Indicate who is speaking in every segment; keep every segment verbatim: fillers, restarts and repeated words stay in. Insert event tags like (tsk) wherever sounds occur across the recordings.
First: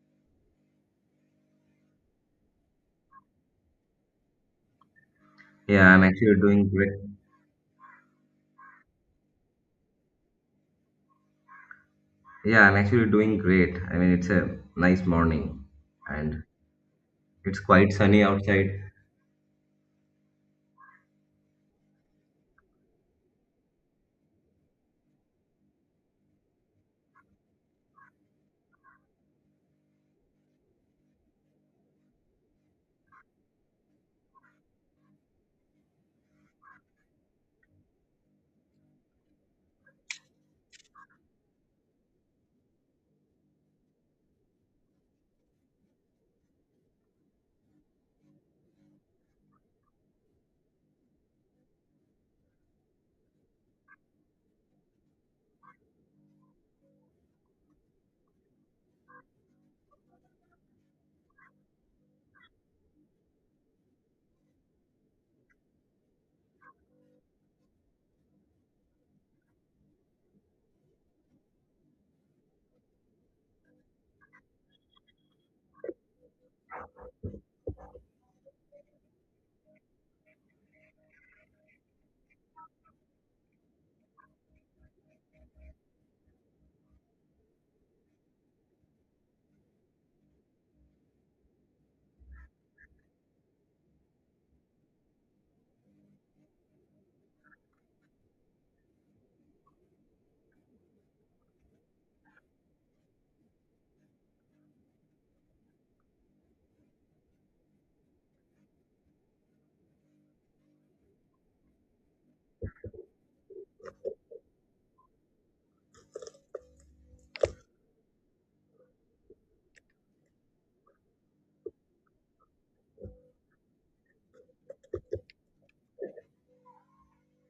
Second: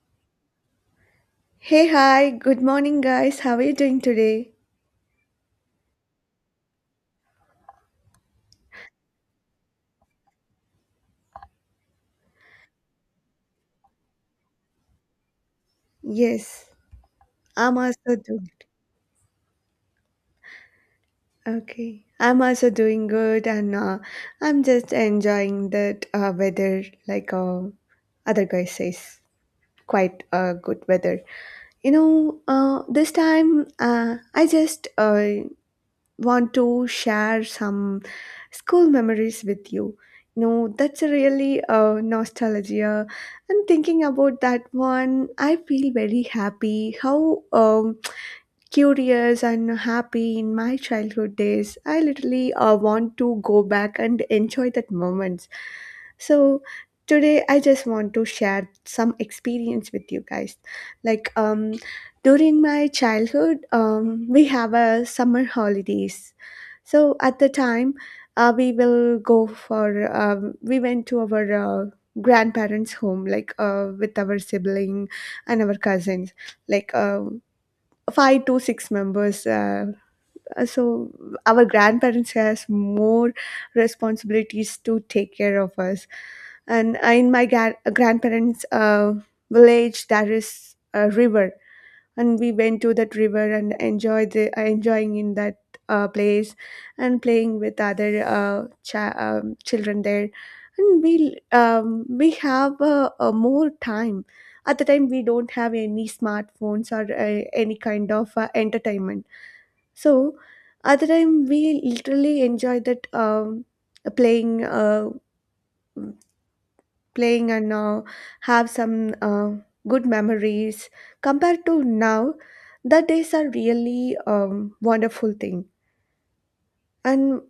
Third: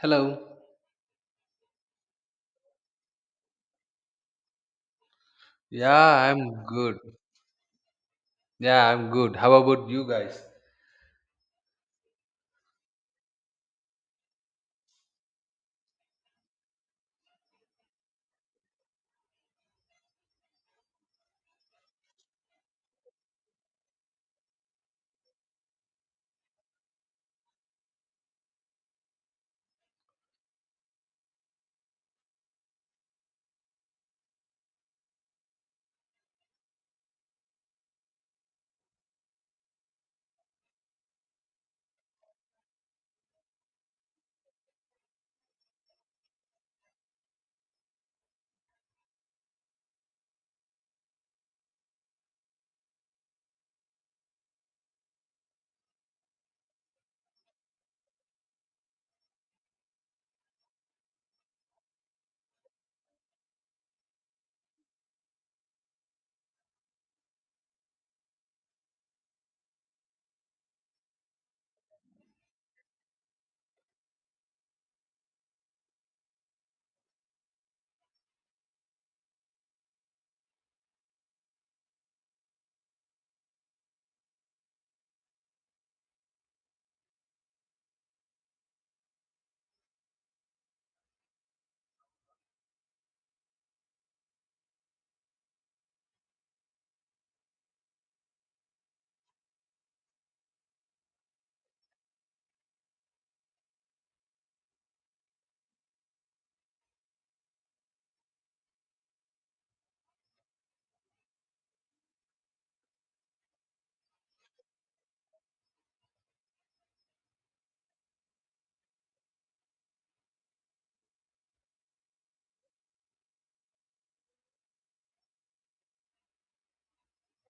Speaker 1: Hello.
Speaker 2: Hey, hi, good morning, guys. How are you doing today?
Speaker 3: Yeah, I'm
Speaker 1: Yeah,
Speaker 3: actually
Speaker 1: I'm
Speaker 3: doing great.
Speaker 1: good. Yeah, I'm good. How about you guys?
Speaker 3: Yeah, I'm actually doing great. I mean, it's a nice morning and
Speaker 2: Yes,
Speaker 3: it's
Speaker 2: I'm
Speaker 3: quite
Speaker 2: also
Speaker 3: sunny
Speaker 2: doing
Speaker 3: outside.
Speaker 2: okay. I'm also doing good, and uh, I'm just enjoying that uh, weather, like uh, other guy says, quite uh, good weather. You know, uh, this time uh, I just uh, want to share some school memories with you. You know, that's a really uh, nostalgia. And thinking about that one, I feel very happy. How um, curious and happy in my childhood days. I literally uh, want to go back and enjoy that moments. So today I just want to share some experience with you guys. Like um, during my childhood, um, we have a summer holidays. So at the time, uh, we will go for um, we went to our uh, grandparents' home, like uh, with our sibling and our cousins. Like uh, five to six members. Uh, uh, so our grandparents has more responsibilities to take care of us. And in my gra- grandparents' uh, village, there is a river and we went to that river and enjoyed the, uh, enjoying in that uh, place and playing with other uh, cha- um, children there and we um, we have uh, uh, more time. At the time we don't have any smartphones or uh, any kind of uh, entertainment, so at the time we literally enjoyed that um, playing. Uh, playing and uh, have some uh, good memories compared to now. The days are really um, wonderful thing. And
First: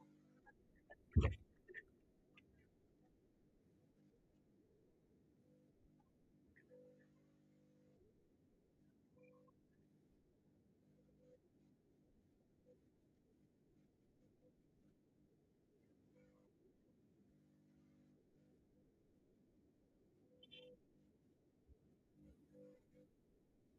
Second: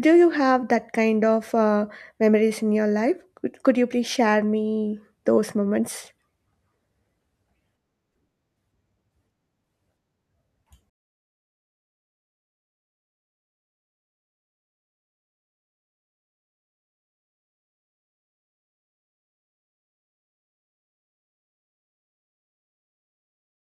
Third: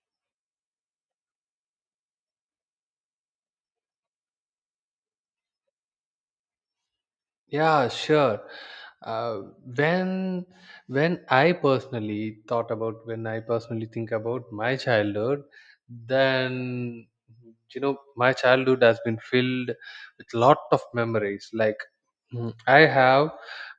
Speaker 2: do you have that kind of uh, memories in your life? Could, could you please share me those moments?
Speaker 1: Yeah, sure. Uh, when when I personally thought about when I personally think about my childhood, then you know my childhood has been filled with lot of memories. Like mm, I have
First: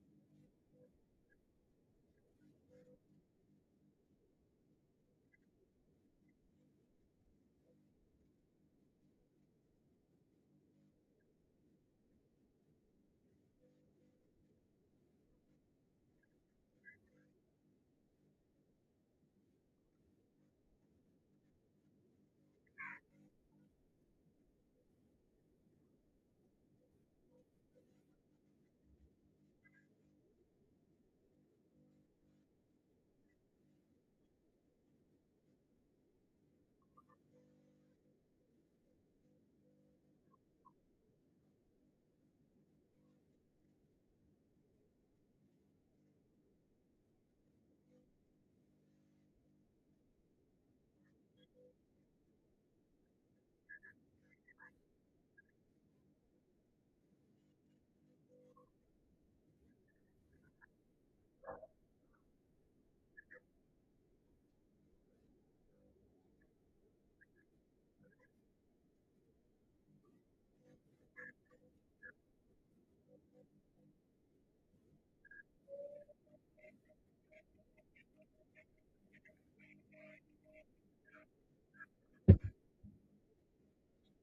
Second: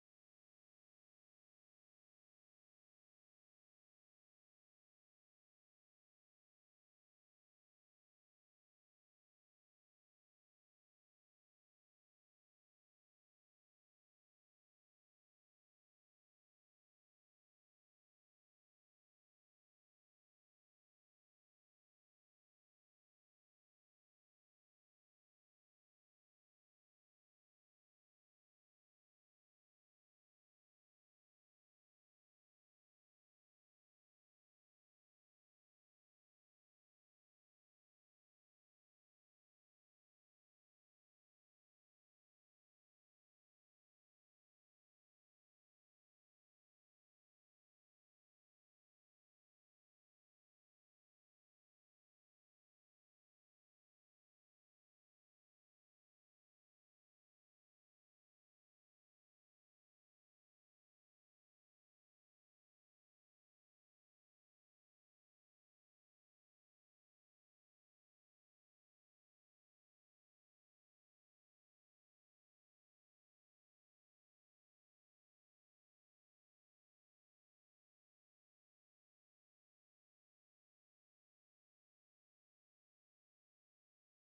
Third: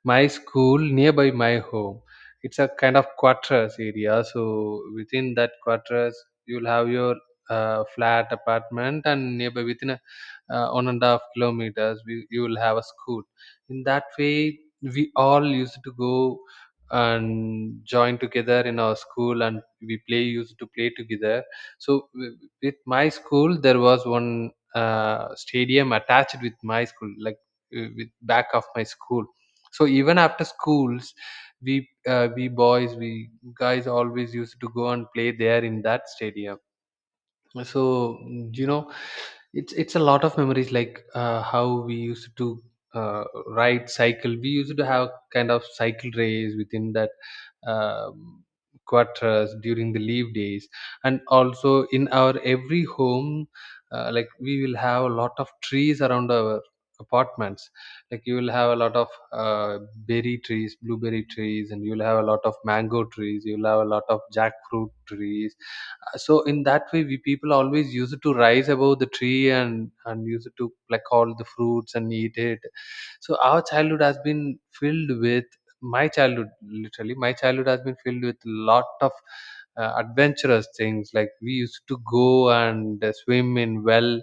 Speaker 1: my school nearby my home. It's a kind of quarters area. So within that quarters, you'll have your uh, flat apartment, and nearby within a, uh, one and a half kilometers, we, you will have a school in that way we all used to go and join together in our school and we play used to play together so w- with my school there was one uh, stadium attached with my school, like uh, with back of my school. So even after schools we uh, we boys, we guys always used to go and play there in that stadium. So mm, you know, it's it's a lot of memories, like uh, how we used to uh, ride cycle. We used to have kind of cycle race within that um, quarters during the leave days. And also in our every home, uh, like we will have a lot of trees around our apartments. Like you will have a lot of uh, berry trees, blueberry trees, and you will have a lot of mango trees, you will have a lot of jackfruit trees. Uh, so in that way we people always use it to rise above the tree and and use it to pluck all the fruits and eat it. So our childhood has been filled with my childhood literally my childhood has been filled with lot of uh, adventurous things, like we used to go and swim in well,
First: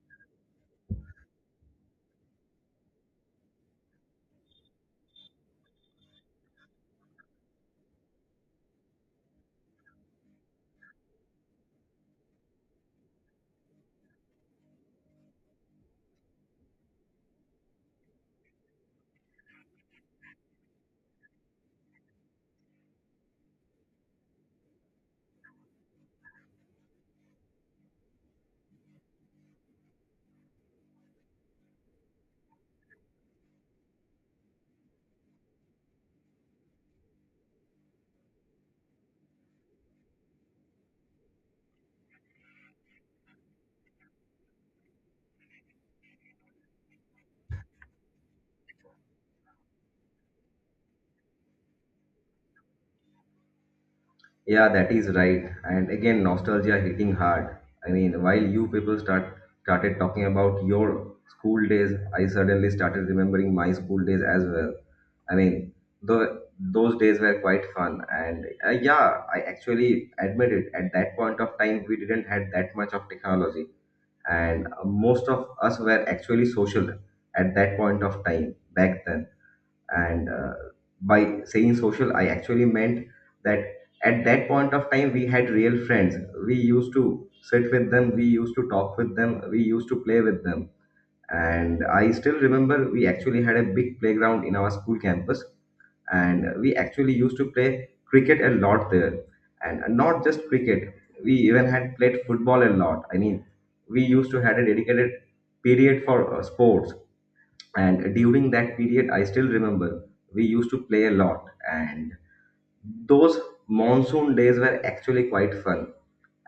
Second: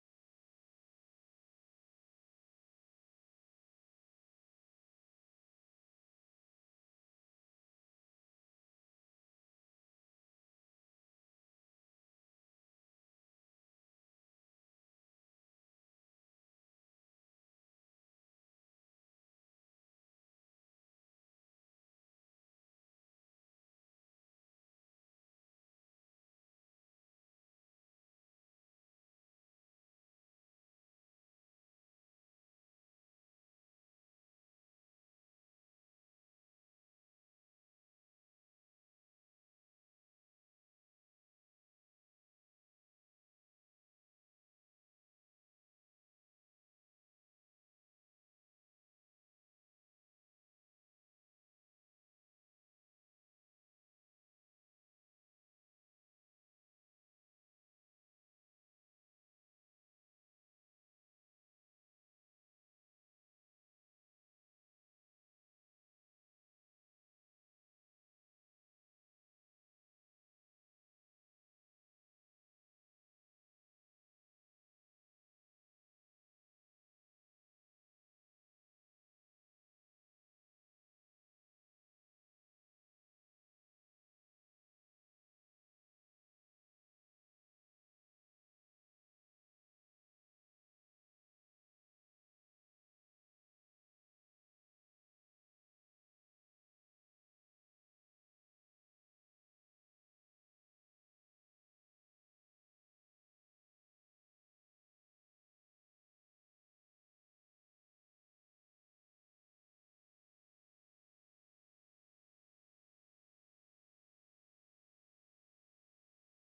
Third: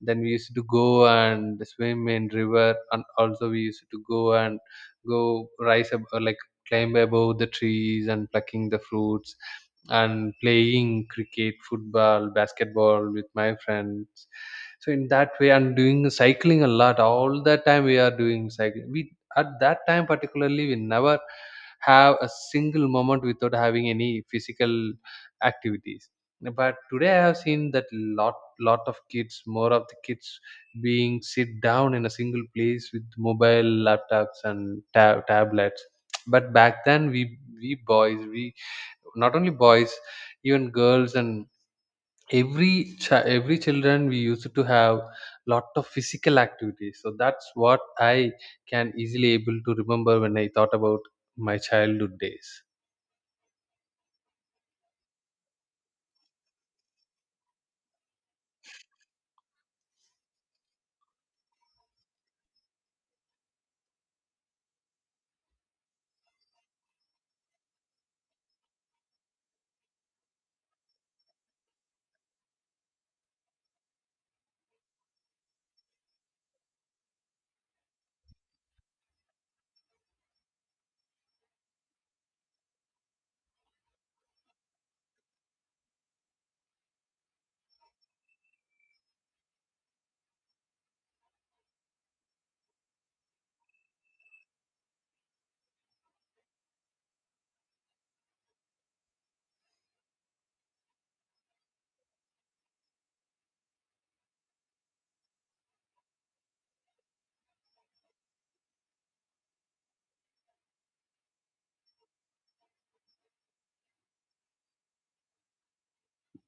Speaker 1: then we used to go and swim in river, and also we used to go and go rise up like climb above the trees and plucking the fruits, and playing cricket, football, basketball with my friends. So in that way, I'm doing cycling a lot. All the time we are doing cycling. We At that time particularly we never have a single moment without having any physical activities. But today I have seen that lot lot of kids, more of the kids being sit down in a single place with mobile laptops and tab- tablets. But back then we we boys we not only boys, even girls and every chi- every children, we used to have lot of physical activities. So that's what I can easily able to remember when I thought about my childhood days.
Speaker 3: Yeah, that is right. And again, nostalgia hitting hard. I mean, while you people start started talking about your school days, I suddenly started remembering my school days as well. I mean, the those days were quite fun and uh, yeah, I actually admit it. At that point of time, we didn't had that much of technology, and uh, most of us were actually social at that point of time back then. And uh, by saying social, I actually meant that at that point of time we had real friends. We used to sit with them, we used to talk with them, we used to play with them, and I still remember we actually had a big playground in our school campus, and we actually used to play cricket a lot there. And not just cricket, we even had played football a lot. I mean, we used to had a dedicated period for uh, sports, and during that period I still remember we used to play a lot. And those monsoon days were actually quite fun.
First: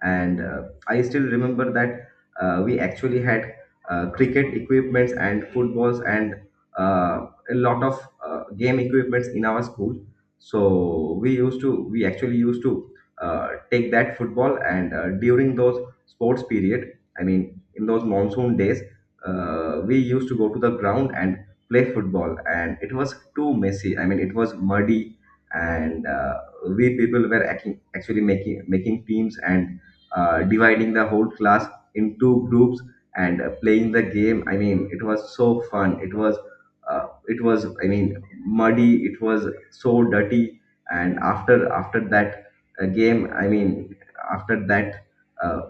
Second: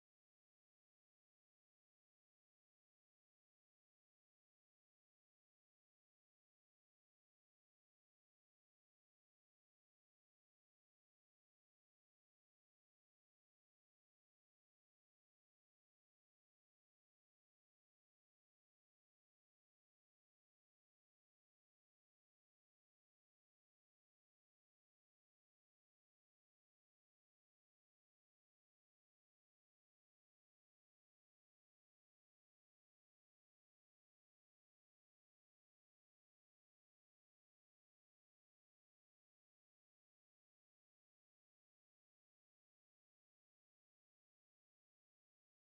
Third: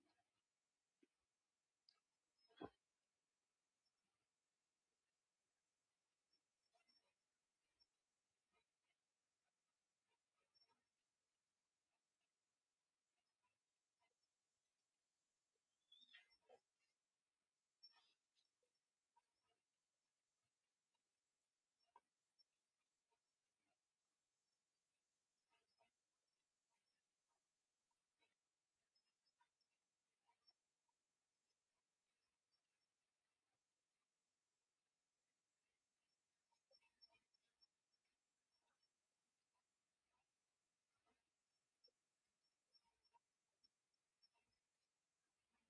Speaker 3: And uh, I still remember that uh, we actually had uh, cricket equipments and footballs and uh, a lot of uh, game equipments in our school. So we used to we actually used to uh, take that football, and uh, during those sports period, I mean in those monsoon days, uh, we used to go to the ground and play football, and it was too messy. I mean, it was muddy. And uh, we people were acting, actually making making teams and uh, dividing the whole class into groups and uh, playing the game. I mean, it was so fun. It was uh, it was I mean, muddy, it was so dirty. And after after that uh, game, I mean, after that, uh,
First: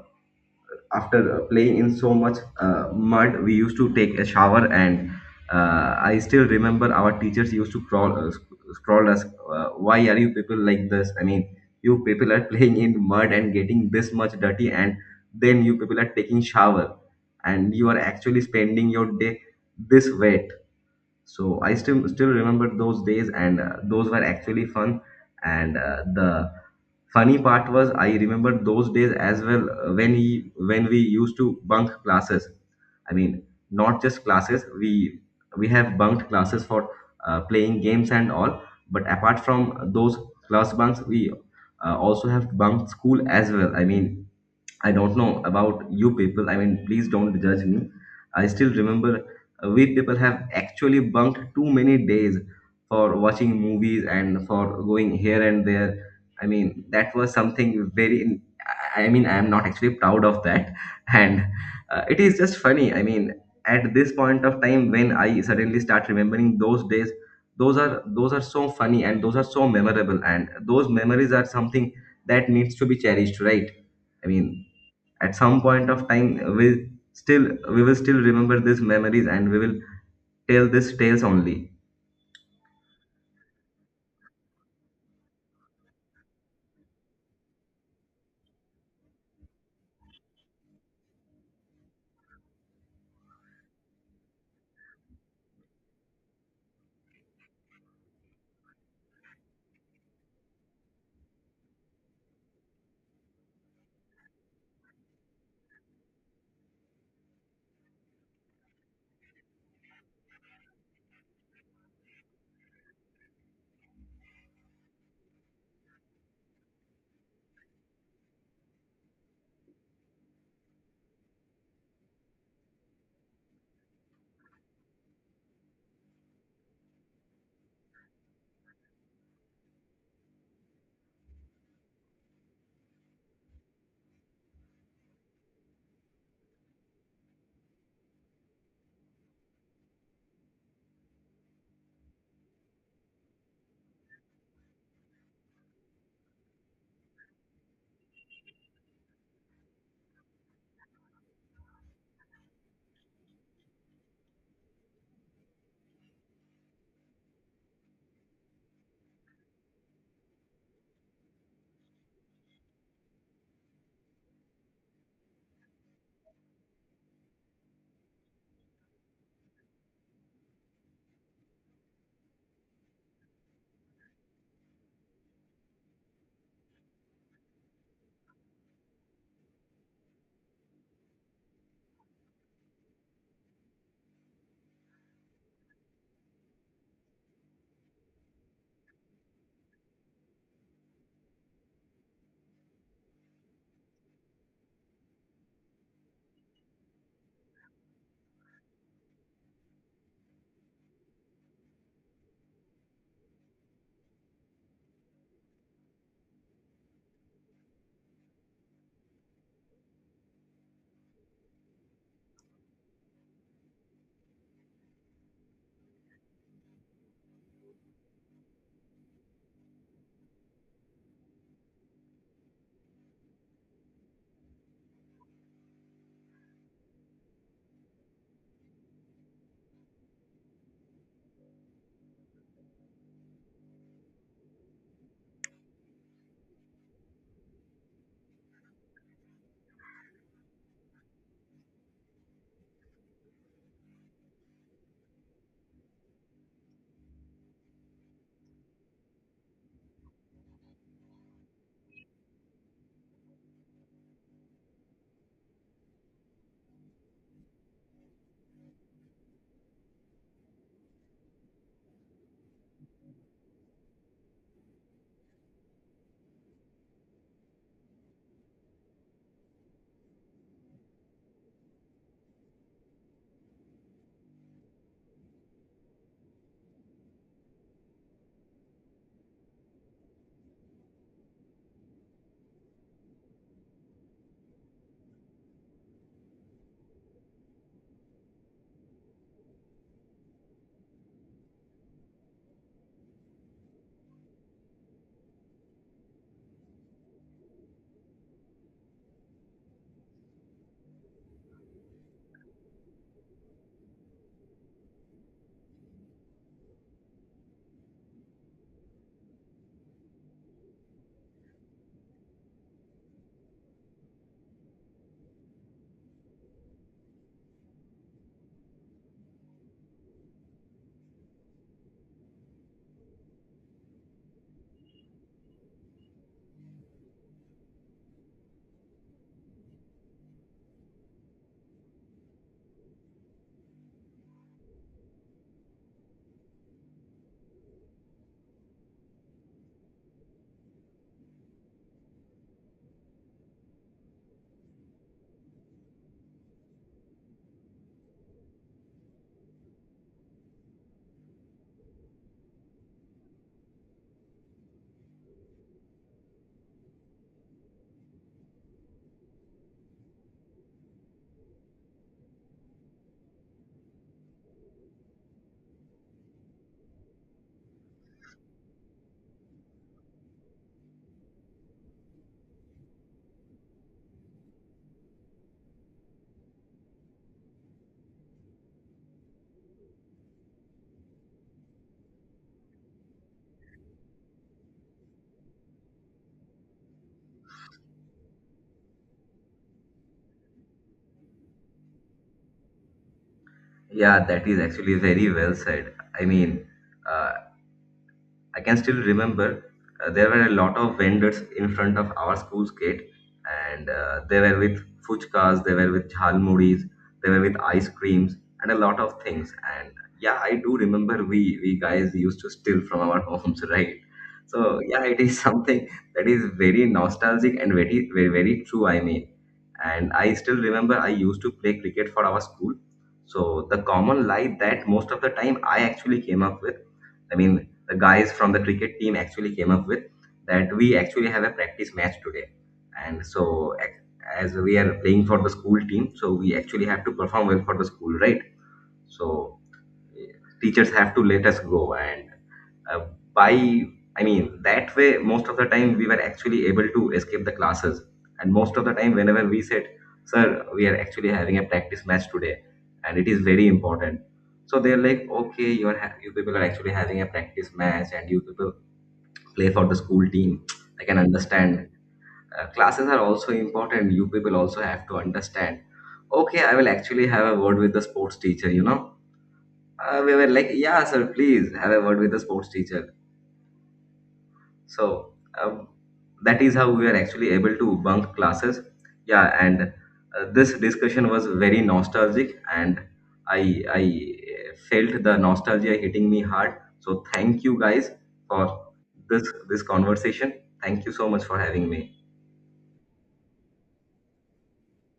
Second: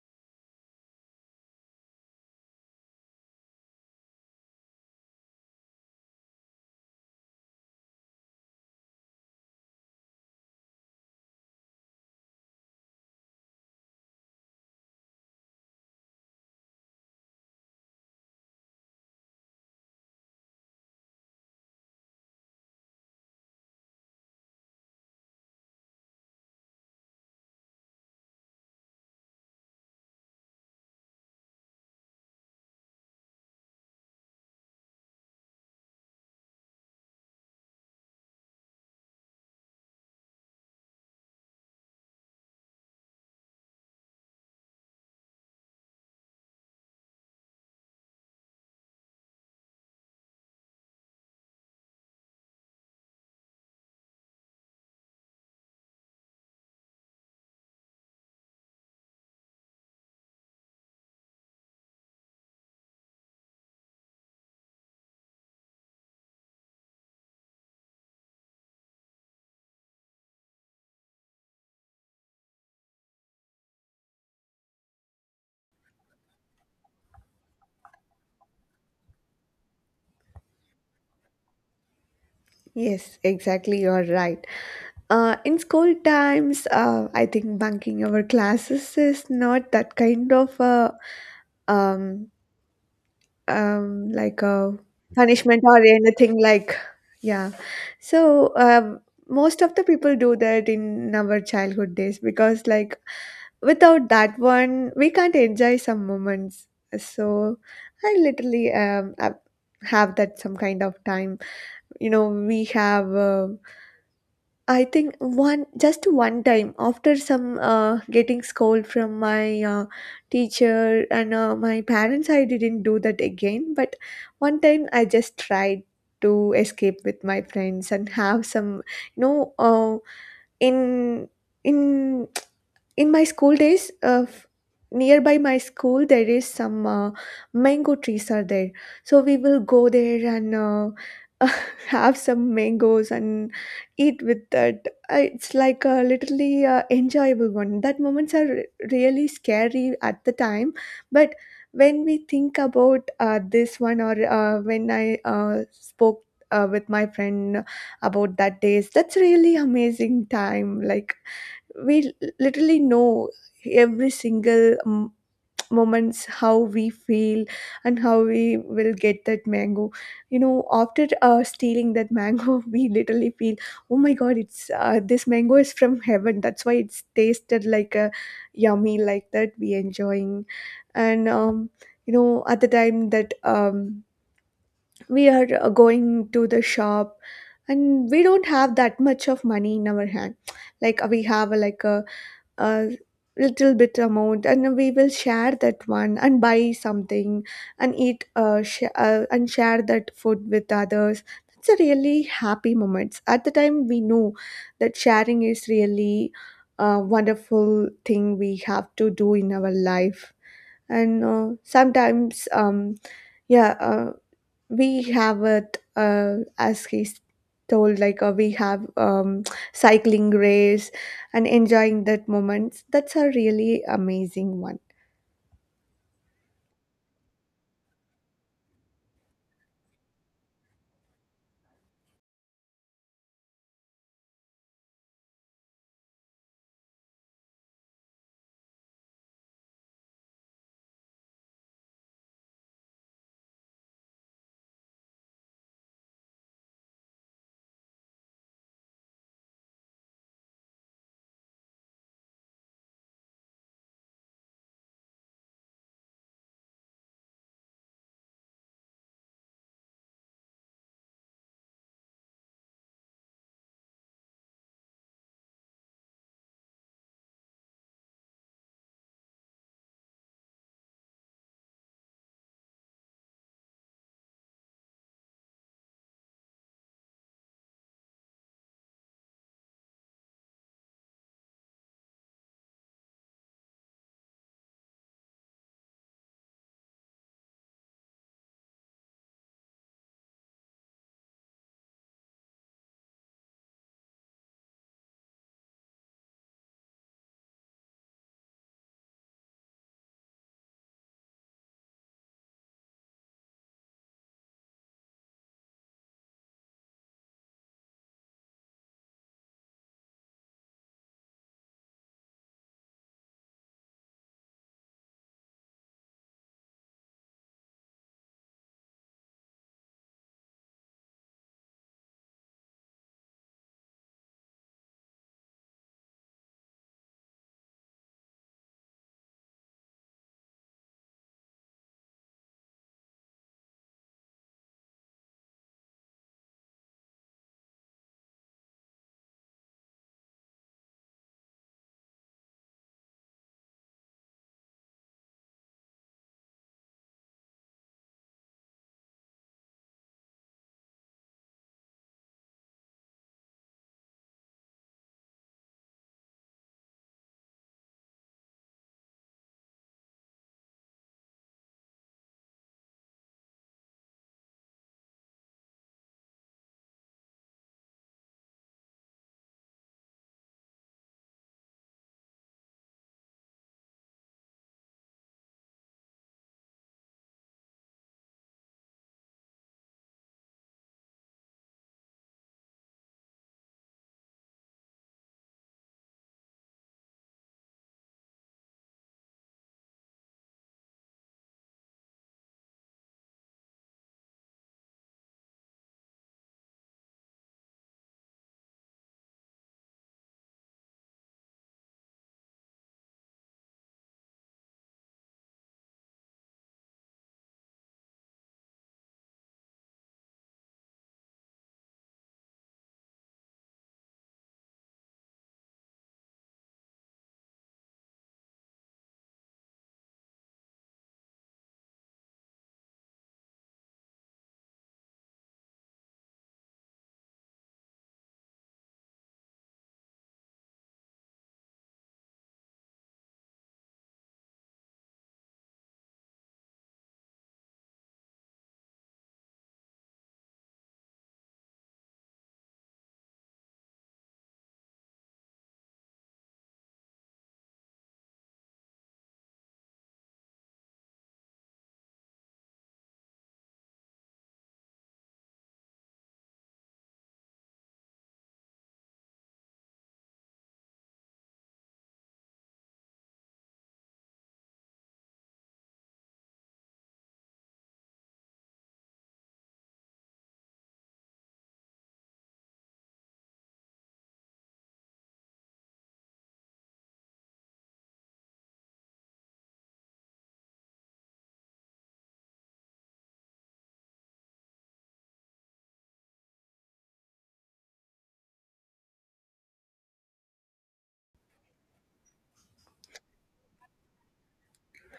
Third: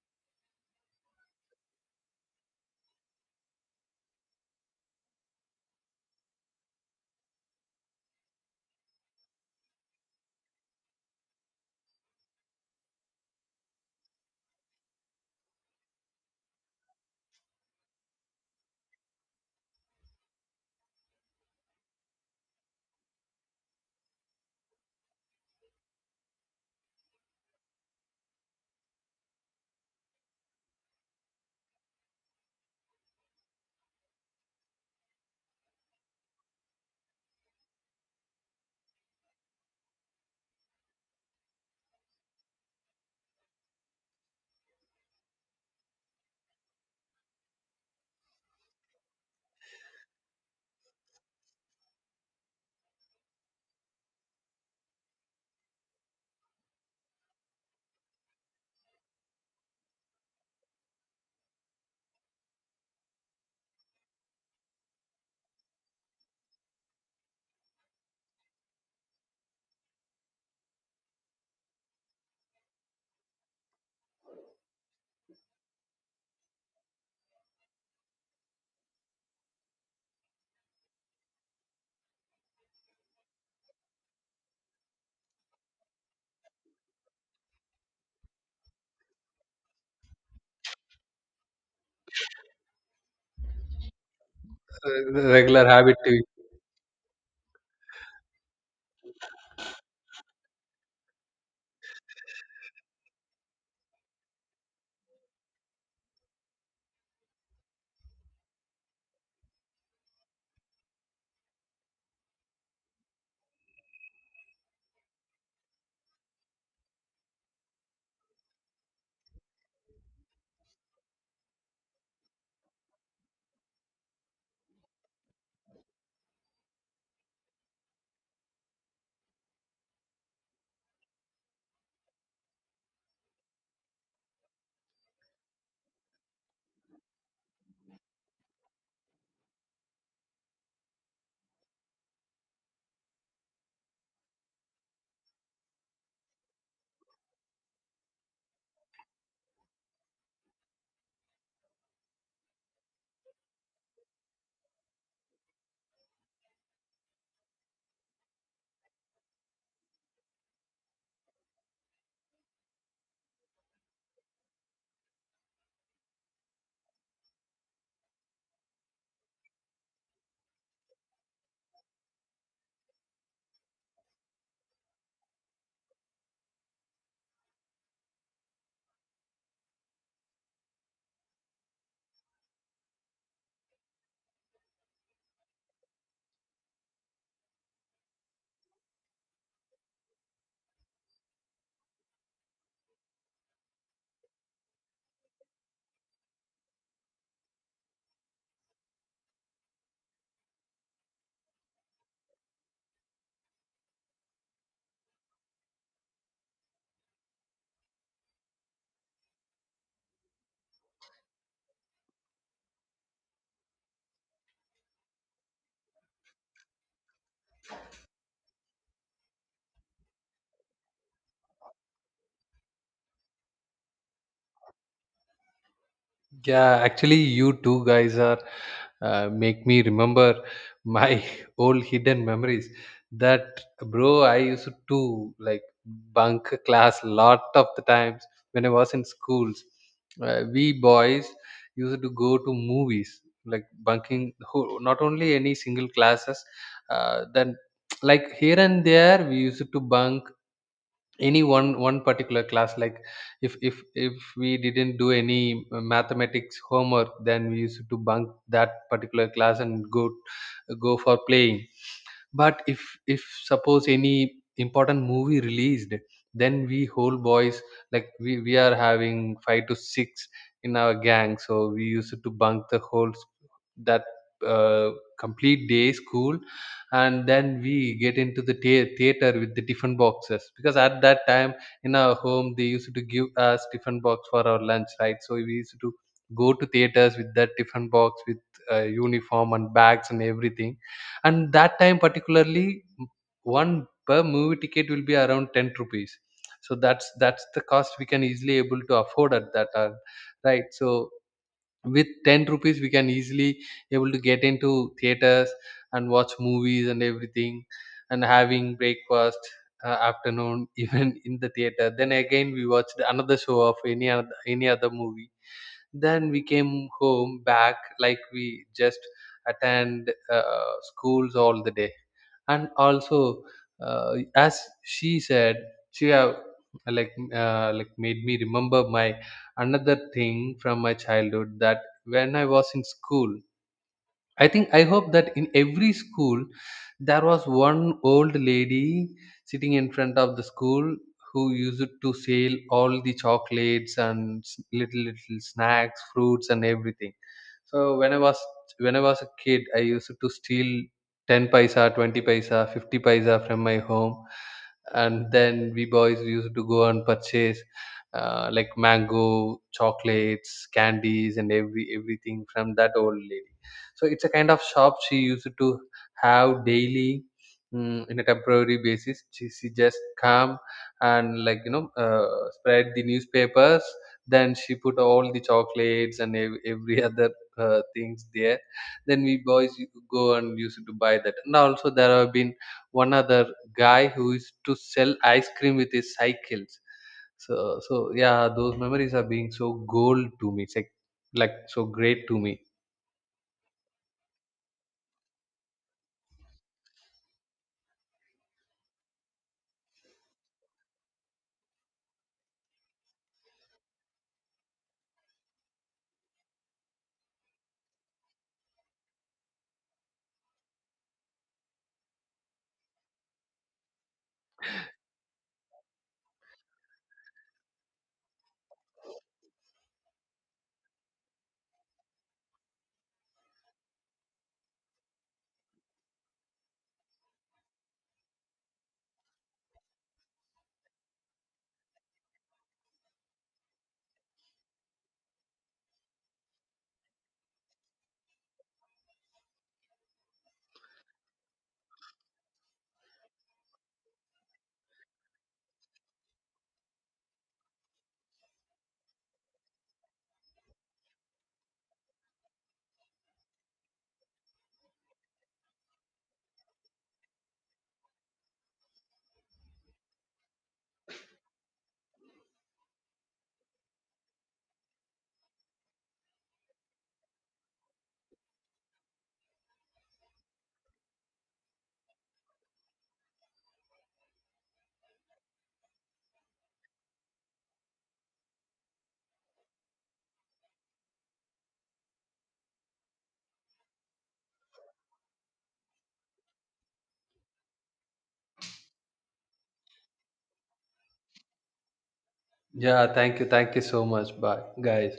Speaker 3: after uh, playing in so much uh, mud, we used to take a shower. And uh, I still remember our teachers used to crawl, uh, sc- scroll us, uh, why are you people like this? I mean, you people are (laughs) playing in mud and getting this much dirty, and then you people are taking shower, and you are actually spending your day this wet. So i still still remember those days, and uh, those were actually fun. And uh, the funny part was, I remember those days as well, uh, when he when we used to bunk classes. I mean, not just classes. We we have bunked classes for uh, playing games and all. But apart from those class bunks, we uh, also have bunked school as well. I mean, I don't know about you people. I mean, please don't judge me. I still remember uh, we people have actually bunked too many days for watching movies and for going here and there. I mean, that was something very, I mean, I'm not actually proud of that. (laughs) And uh, it is just funny. I mean, at this point of time, when I suddenly start remembering those days, those are those are so funny, and those are so memorable, and those memories are something that needs to be cherished, right? I mean, at some point of time, we still we will still remember these memories, and we will tell these tales only.
Speaker 2: Yes, exactly, you're right. uh, in school times, uh, I think bunking our classes is not that kind of a um, um like a
Speaker 1: Uh,
Speaker 2: punishment
Speaker 1: regular
Speaker 2: or
Speaker 1: habit to.
Speaker 2: anything like. Yeah. So um most of the people do that in our childhood days because like without that one we can't enjoy some moments. So I literally um have have that some kind of time. You know, we have uh, I think one, just one time, after some uh, getting scold from my uh, teacher and uh, my parents, I didn't do that again. But one time I just tried to escape with my friends and have some, you know, uh, in in in my school days of, nearby my school there is some uh, mango trees are there. So we will go there and uh, (laughs) have some mangoes and eat with that. Uh, it's like a literally uh, enjoyable one. That moments are re- really scary at the time. But when we think about uh, this one, or uh, when i uh, spoke uh, with my friend about that days, that's really amazing time. Like we l- literally know every single um, moments, how we feel and how we will get that mango. You know, after uh, stealing that mango, (laughs) we literally feel, oh my god, it's uh, this mango is from heaven, that's why it's tasted like a yummy, like that we enjoying. And um, you know, at the time that um, we are uh, going to the shop, and we don't have that much of money in our hand. Like uh, we have uh, like a, a little bit amount, and we will share that one and buy something and eat uh, sh- uh, and share that food with others. That's a really happy moments. At the time we know that sharing is really a wonderful thing we have to do in our life. And uh, sometimes um yeah uh, we have it, uh, as he's told, like uh, we have um, cycling race and enjoying that moments. That's a really amazing one.
Speaker 1: Yeah, actually, you two guys are uh, make me remember my (laughs) old hidden memories. That bro, I used to like bunk class lot of the times when I was in schools. Uh, we boys used to go to movies, like bunking who- not only any single classes, uh, then (tsk) like here and there we used to bunk any one one particular class, like if if if we didn't do any uh, mathematics homework, then we used to bunk that particular class and go go for playing. But if if suppose any important movie released, then we whole boys, like we, we are having five to six in our gang, so we used to bunk the whole s- that uh, complete day school. And then we get into the thea- theater with the different boxes, because at that time in our home they used to give us different box for our lunch, right? So we used to go to theaters with that different box with uh, uniform and bags and everything. And that time particularly one per movie ticket will be around ten rupees. So that's that's the cost we can easily able to afford at that time, right? So with ten rupees we can easily able to get into theaters and watch movies and everything, and having breakfast, uh, afternoon, (laughs) even in the theater, then again we watched another show of any other, any other movie. Then we came home back, like we just attend uh, schools all the day. And also, uh, as she said, she have like uh, like made me remember my another thing from my childhood. That when I was in school, I think I hope that in every school there was one old lady sitting in front of the school who used to sell all the chocolates and s- little little snacks, fruits, and everything. So when I was when I was a kid, I used to steal ten paisa, twenty paisa, fifty paisa from my home, and then we boys used to go and purchase uh, like mango chocolates, candies, and every everything from that old lady. So it's a kind of shop she used to have daily. Mm, in a temporary basis, she, she just come and, like, you know, uh, spread the newspapers, then she put all the chocolates and ev- every (laughs) other uh, things there. Then we boys go and used to buy that. And also there have been one other guy who used to sell ice cream with his cycles. So so yeah, those memories are being so gold to me. It's like like so great to me.
Speaker 3: Yeah, that is actually very well said. I mean, uh, I can still remember uh, there were a lot of vendors in front of our school's gate, and uh, they were with fuchkas, they were with jhalmuris, they were with ice creams, and a lot of things. And yeah, I do remember we we guys used to steal from our homes, (laughs) right? So yeah, it is (laughs) something that is very nostalgic and very very, very true. I mean, and I still remember I used to play cricket for our school. So the common lie that most of the time I actually came up with, I mean, the guys from the cricket team actually came up with, that we actually have a practice match today, and so, ac- as we are playing for the school team, so we actually have to perform well for the school, right? So teachers have to let us go. And uh, by I mean, that way most of the time we were actually able to escape the classes. And most of the time whenever we said, sir, we are actually having a practice match today and it is very important, so they're like, okay, you're ha- you people are actually having a practice match, and you people play for the school team, I can understand. Uh, classes are also important, you people also have to understand. Okay, I will actually have a word with the sports teacher. You know, uh, we were like, yeah, sir, please have a word with the sports teacher. So um, that is how we were actually able to bunk classes. Yeah, and uh, this discussion was very nostalgic, and I I uh, felt the nostalgia hitting me hard. So thank you guys for this this conversation. Thank you so much for having me.
Speaker 1: Yeah, thank you, thank you so much. Bye, guys.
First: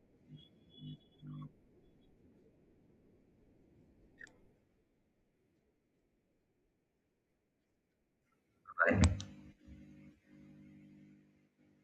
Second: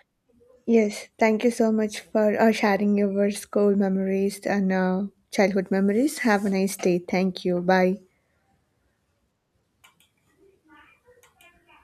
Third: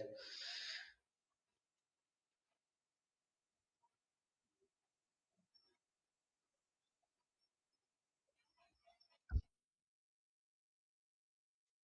Speaker 2: Yes, thank you so much for uh, sharing your school memories and uh, childhood memories. Have a nice day. Thank you. Bye.
Speaker 3: Bye.